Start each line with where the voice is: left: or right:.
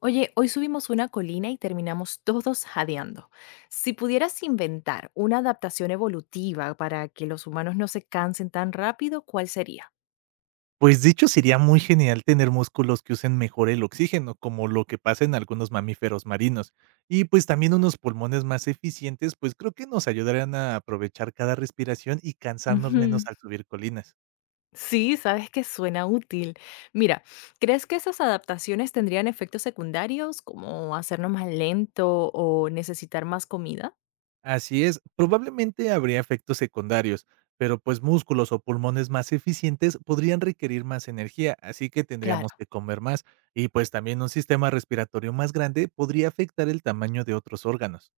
left: Oye, hoy subimos una colina y terminamos todos jadeando. Si pudieras inventar una adaptación evolutiva para que los humanos no se cansen tan rápido, ¿cuál sería?
right: Pues, de hecho, sería muy genial tener músculos que usen mejor el oxígeno, como lo que pasa en algunos mamíferos marinos. Y, pues, también unos pulmones más eficientes, pues, creo que nos ayudarían a aprovechar cada respiración y cansarnos menos
left: Ujú.
right: al subir colinas.
left: Sí, sabes que suena útil. Mira, ¿crees que esas adaptaciones tendrían efectos secundarios como hacernos más lento o necesitar más comida?
right: Así es, probablemente habría efectos secundarios, pero, pues, músculos o pulmones más eficientes podrían requerir más energía, así que tendríamos
left: Claro.
right: que comer más. Y, pues, también un sistema respiratorio más grande podría afectar el tamaño de otros órganos.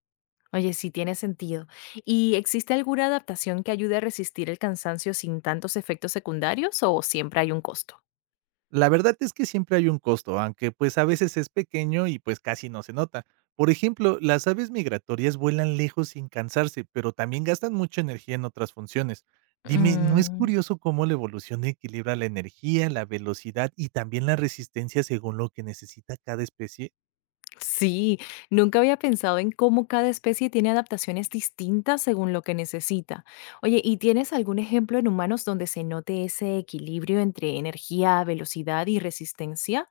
left: Oye, sí tiene sentido. ¿Y existe alguna adaptación que ayude a resistir el cansancio sin tantos efectos secundarios o siempre hay un costo?
right: La verdad es que siempre hay un costo, aunque pues a veces es pequeño y pues casi no se nota. Por ejemplo, las aves migratorias vuelan lejos sin cansarse, pero también gastan mucha energía en otras funciones. Dime, ¿no es
left: Mm,
right: curioso cómo la evolución equilibra la energía, la velocidad y también la resistencia según lo que necesita cada especie?
left: Sí, nunca había pensado en cómo cada especie tiene adaptaciones distintas según lo que necesita. Oye, ¿y tienes algún ejemplo en humanos donde se note ese equilibrio entre energía, velocidad y resistencia?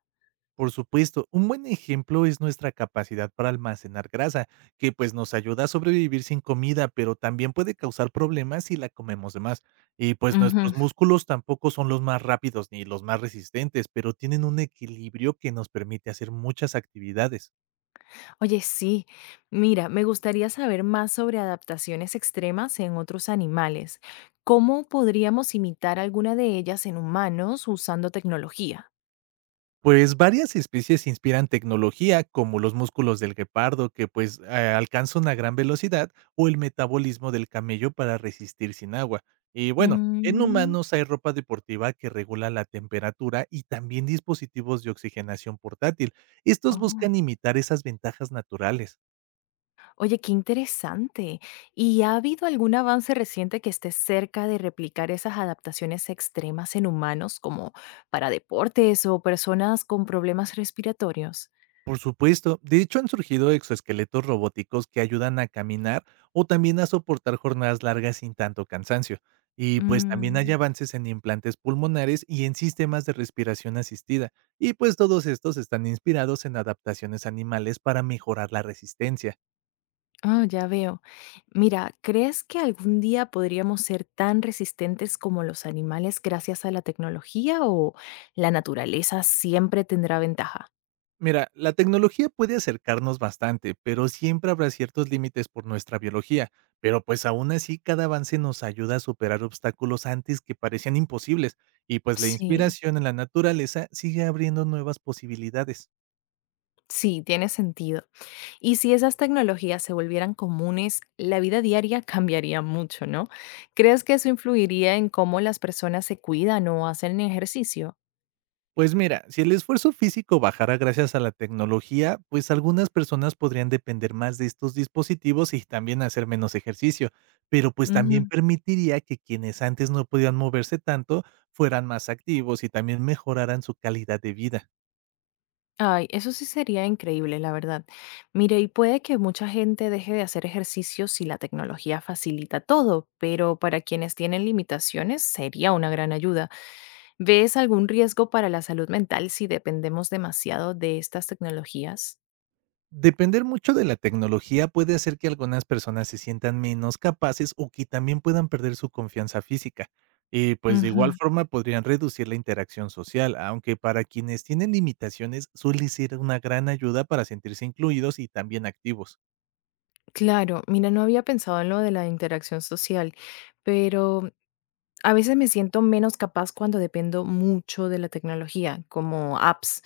right: Por supuesto, un buen ejemplo es nuestra capacidad para almacenar grasa, que pues nos ayuda a sobrevivir sin comida, pero también puede causar problemas si la comemos de más. Y pues
left: Ujú.
right: nuestros músculos tampoco son los más rápidos ni los más resistentes, pero tienen un equilibrio que nos permite hacer muchas actividades.
left: Oye, sí. Mira, me gustaría saber más sobre adaptaciones extremas en otros animales. ¿Cómo podríamos imitar alguna de ellas en humanos usando tecnología?
right: Pues varias especies inspiran tecnología, como los músculos del guepardo, que pues alcanza una gran velocidad, o el metabolismo del camello para resistir sin agua. Y bueno, en
left: Mm,
right: humanos hay ropa deportiva que regula la temperatura y también dispositivos de oxigenación portátil. Estos buscan
left: oh.
right: imitar esas ventajas naturales.
left: Oye, qué interesante. ¿Y ha habido algún avance reciente que esté cerca de replicar esas adaptaciones extremas en humanos, como para deportes o personas con problemas respiratorios?
right: Por supuesto, de hecho han surgido exoesqueletos robóticos que ayudan a caminar o también a soportar jornadas largas sin tanto cansancio. Y pues también hay
left: Mm,
right: avances en implantes pulmonares y en sistemas de respiración asistida. Y pues todos estos están inspirados en adaptaciones animales para mejorar la resistencia.
left: ah, ya veo. Mira, ¿crees que algún día podríamos ser tan resistentes como los animales gracias a la tecnología o la naturaleza siempre tendrá ventaja?
right: Mira, la tecnología puede acercarnos bastante, pero siempre habrá ciertos límites por nuestra biología. Pero pues aún así, cada avance nos ayuda a superar obstáculos antes que parecían imposibles. Y pues la
left: Sí,
right: inspiración en la naturaleza sigue abriendo nuevas posibilidades.
left: sí, tiene sentido. Y si esas tecnologías se volvieran comunes, la vida diaria cambiaría mucho, ¿no? ¿Crees que eso influiría en cómo las personas se cuidan o hacen ejercicio?
right: Pues mira, si el esfuerzo físico bajara gracias a la tecnología, pues algunas personas podrían depender más de estos dispositivos y también hacer menos ejercicio, pero pues también
left: Ujú.
right: permitiría que quienes antes no podían moverse tanto fueran más activos y también mejoraran su calidad de vida.
left: Ay, eso sí sería increíble, la verdad. Mire, y puede que mucha gente deje de hacer ejercicio si la tecnología facilita todo, pero para quienes tienen limitaciones sería una gran ayuda. ¿Ves algún riesgo para la salud mental si dependemos demasiado de estas tecnologías?
right: Depender mucho de la tecnología puede hacer que algunas personas se sientan menos capaces o que también puedan perder su confianza física. Y pues de
left: Ujú.
right: igual forma podrían reducir la interacción social, aunque para quienes tienen limitaciones suele ser una gran ayuda para sentirse incluidos y también activos.
left: Claro, mira, no había pensado en lo de la interacción social, pero a veces me siento menos capaz cuando dependo mucho de la tecnología, como apps.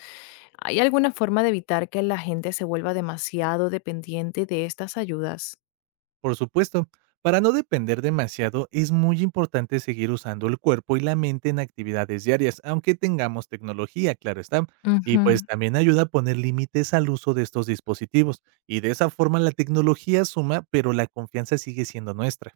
left: ¿Hay alguna forma de evitar que la gente se vuelva demasiado dependiente de estas ayudas?
right: Por supuesto, para no depender demasiado es muy importante seguir usando el cuerpo y la mente en actividades diarias, aunque tengamos tecnología, claro está. Y
left: Ujú.
right: pues también ayuda a poner límites al uso de estos dispositivos. Y de esa forma la tecnología suma, pero la confianza sigue siendo nuestra.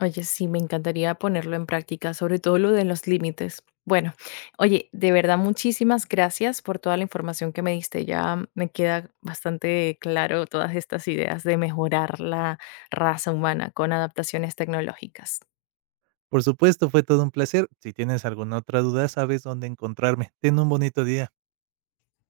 left: Oye, sí, me encantaría ponerlo en práctica, sobre todo lo de los límites. Bueno, oye, de verdad, muchísimas gracias por toda la información que me diste. Ya me queda bastante claro todas estas ideas de mejorar la raza humana con adaptaciones tecnológicas.
right: Por supuesto, fue todo un placer. Si tienes alguna otra duda, sabes dónde encontrarme. Ten un bonito día.